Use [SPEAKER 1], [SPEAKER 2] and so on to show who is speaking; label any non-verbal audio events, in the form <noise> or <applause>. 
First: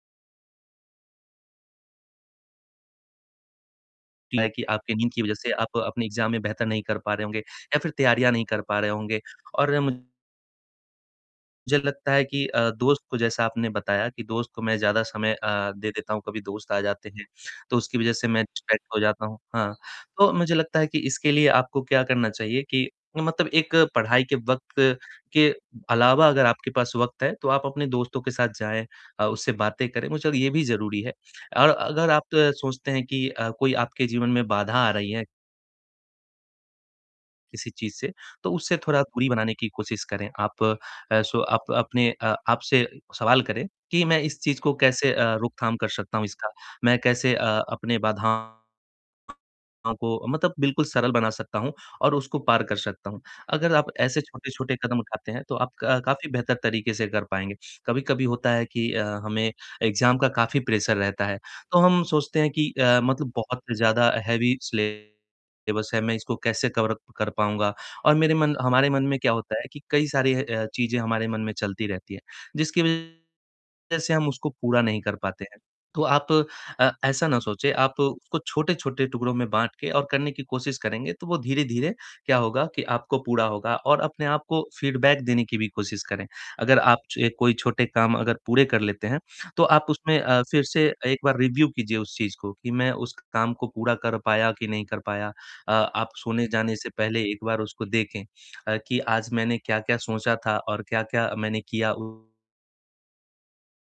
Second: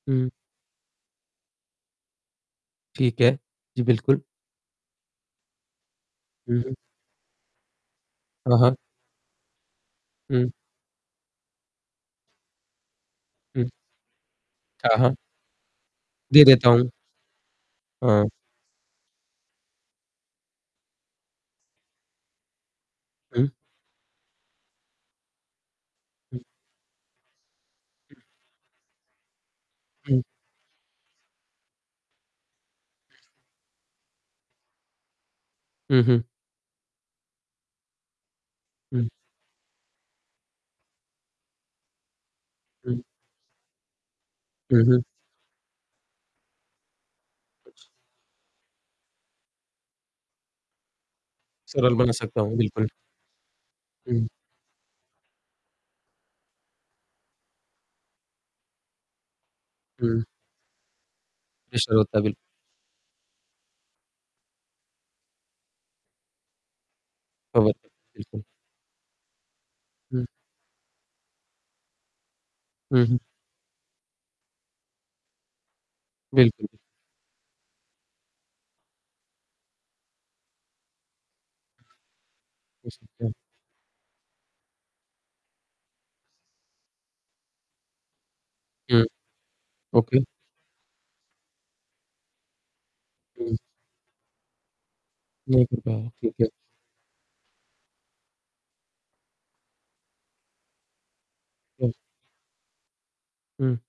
[SPEAKER 1] हुँ। ठीक है। जी, बिल्कुल।
[SPEAKER 2] इतना है कि आपकी नींद की वज़ह से आप अपने एग्जाम में
[SPEAKER 1] हुँ,
[SPEAKER 2] बेहतर
[SPEAKER 1] हुँ।
[SPEAKER 2] नहीं कर पा रहे होंगे या फिर तैयारियाँ नहीं
[SPEAKER 1] हाँ,
[SPEAKER 2] कर
[SPEAKER 1] हाँ।
[SPEAKER 2] पा रहे होंगे। और
[SPEAKER 1] हुँ।
[SPEAKER 2] मुझे तो लगता है कि अ, दोस्त को जैसा
[SPEAKER 1] हुँ।
[SPEAKER 2] आपने बताया कि दोस्त को मैं
[SPEAKER 1] हाँ,
[SPEAKER 2] ज़्यादा
[SPEAKER 1] हाँ।
[SPEAKER 2] समय अ, दे देता हूँ, कभी
[SPEAKER 1] दे देता
[SPEAKER 2] दोस्त आ
[SPEAKER 1] हूँ।
[SPEAKER 2] जाते हैं, तो उसकी वज़ह से
[SPEAKER 1] हाँ।
[SPEAKER 2] मैं डिस्ट्रैक्ट हो जाता हूँ। हाँ, तो मुझे लगता है कि इसके लिए आपको क्या करना चाहिए कि मतलब
[SPEAKER 1] हुँ।
[SPEAKER 2] एक पढ़ाई के वक़्त के अलावा
[SPEAKER 1] हुँ।
[SPEAKER 2] अगर आपके पास वक़्त है, तो आप अपने दोस्तों के साथ जाएँ, अ, उससे बातें करें,
[SPEAKER 1] हुँ।
[SPEAKER 2] मुझे लगता है ये भी ज़रूरी है और अगर आप सोचते हैं कि अ, कोई आपके जीवन में बाधा आ रही है
[SPEAKER 1] हुँ, हुँ।
[SPEAKER 2] किसी चीज़ से तो उससे थोड़ा
[SPEAKER 1] हुँ।
[SPEAKER 2] दूरी बनाने की कोशिश करें। आप अ, सो आप अपने अ, आप से
[SPEAKER 1] हुँ, हुँ।
[SPEAKER 2] सवाल करें कि मैं इस चीज़ को
[SPEAKER 1] हुँ, हुँ।
[SPEAKER 2] कैसे अ, रोकथाम कर सकता हूँ इसका? मैं कैसे अ, अपने बाधाओं को मतलब बिल्कुल सरल बना सकता हूँ
[SPEAKER 1] सरल बना
[SPEAKER 2] और उसको
[SPEAKER 1] सकता हूँ,
[SPEAKER 2] पार कर
[SPEAKER 1] बिल्कुल।
[SPEAKER 2] सकता हूँ, अगर आप ऐसे
[SPEAKER 1] हुँ।
[SPEAKER 2] छोटे-छोटे कदम उठाते हैं, तो आप क काफ़ी बेहतर तरीके से कर पाएँगे। कभी-कभी होता है कि अ, हमें एग्जाम
[SPEAKER 1] हुँ।
[SPEAKER 2] का काफ़ी प्रेशर रहता है, तो
[SPEAKER 1] विषय
[SPEAKER 2] हम
[SPEAKER 1] होता है, बिल्कुल।
[SPEAKER 2] सोचते हैं कि अ, मतलब बहुत ज़्यादा हैवी सिलेबस है, मैं इसको कैसे कवर कर
[SPEAKER 1] खबर
[SPEAKER 2] पाऊँगा?
[SPEAKER 1] है,
[SPEAKER 2] और मेरे
[SPEAKER 1] बिल्कुल।
[SPEAKER 2] मन हमारे मन में क्या होता है कि कई
[SPEAKER 1] हुँ।
[SPEAKER 2] सारी अ, चीजें हमारे मन में चलती रहती है, जिसकी
[SPEAKER 1] हुँ, हुँ।
[SPEAKER 2] वज़ह से हम उसको पूरा नहीं कर पाते हैं, तो आप
[SPEAKER 1] बिल्कुल, बि
[SPEAKER 2] अ, ऐसा न सोचें, आप उसको छोटे-छोटे टुकड़ों में बाँट के और करने की कोशिश करेंगे, तो वो धीरे-धीरे क्या होगा कि
[SPEAKER 1] हो
[SPEAKER 2] आपको
[SPEAKER 1] सकता है।
[SPEAKER 2] पूरा होगा और अपने आप को फीडबैक देने की भी कोशिश करें। अगर आप छ कोई छोटे काम अगर पूरे कर
[SPEAKER 1] हुँ।
[SPEAKER 2] लेते हैं, तो आप उसमें
[SPEAKER 1] ओके।
[SPEAKER 2] अ, फिर से एक बार रिव्यु कीजिए उस चीज़ को कि मैं उस काम
[SPEAKER 1] हुँ।
[SPEAKER 2] को पूरा कर पाया कि नहीं कर पाया,
[SPEAKER 1] नहीं
[SPEAKER 2] अ,
[SPEAKER 1] कर पाया,
[SPEAKER 2] आप
[SPEAKER 1] ठीक है।
[SPEAKER 2] सोने जाने से पहले एक बार उसको देखें <smacks lips> कि आज मैंने क्या-क्या सोचा था और क्या-क्या मैंने
[SPEAKER 1] हुँ।
[SPEAKER 2] किया। उ
[SPEAKER 1] हुँ।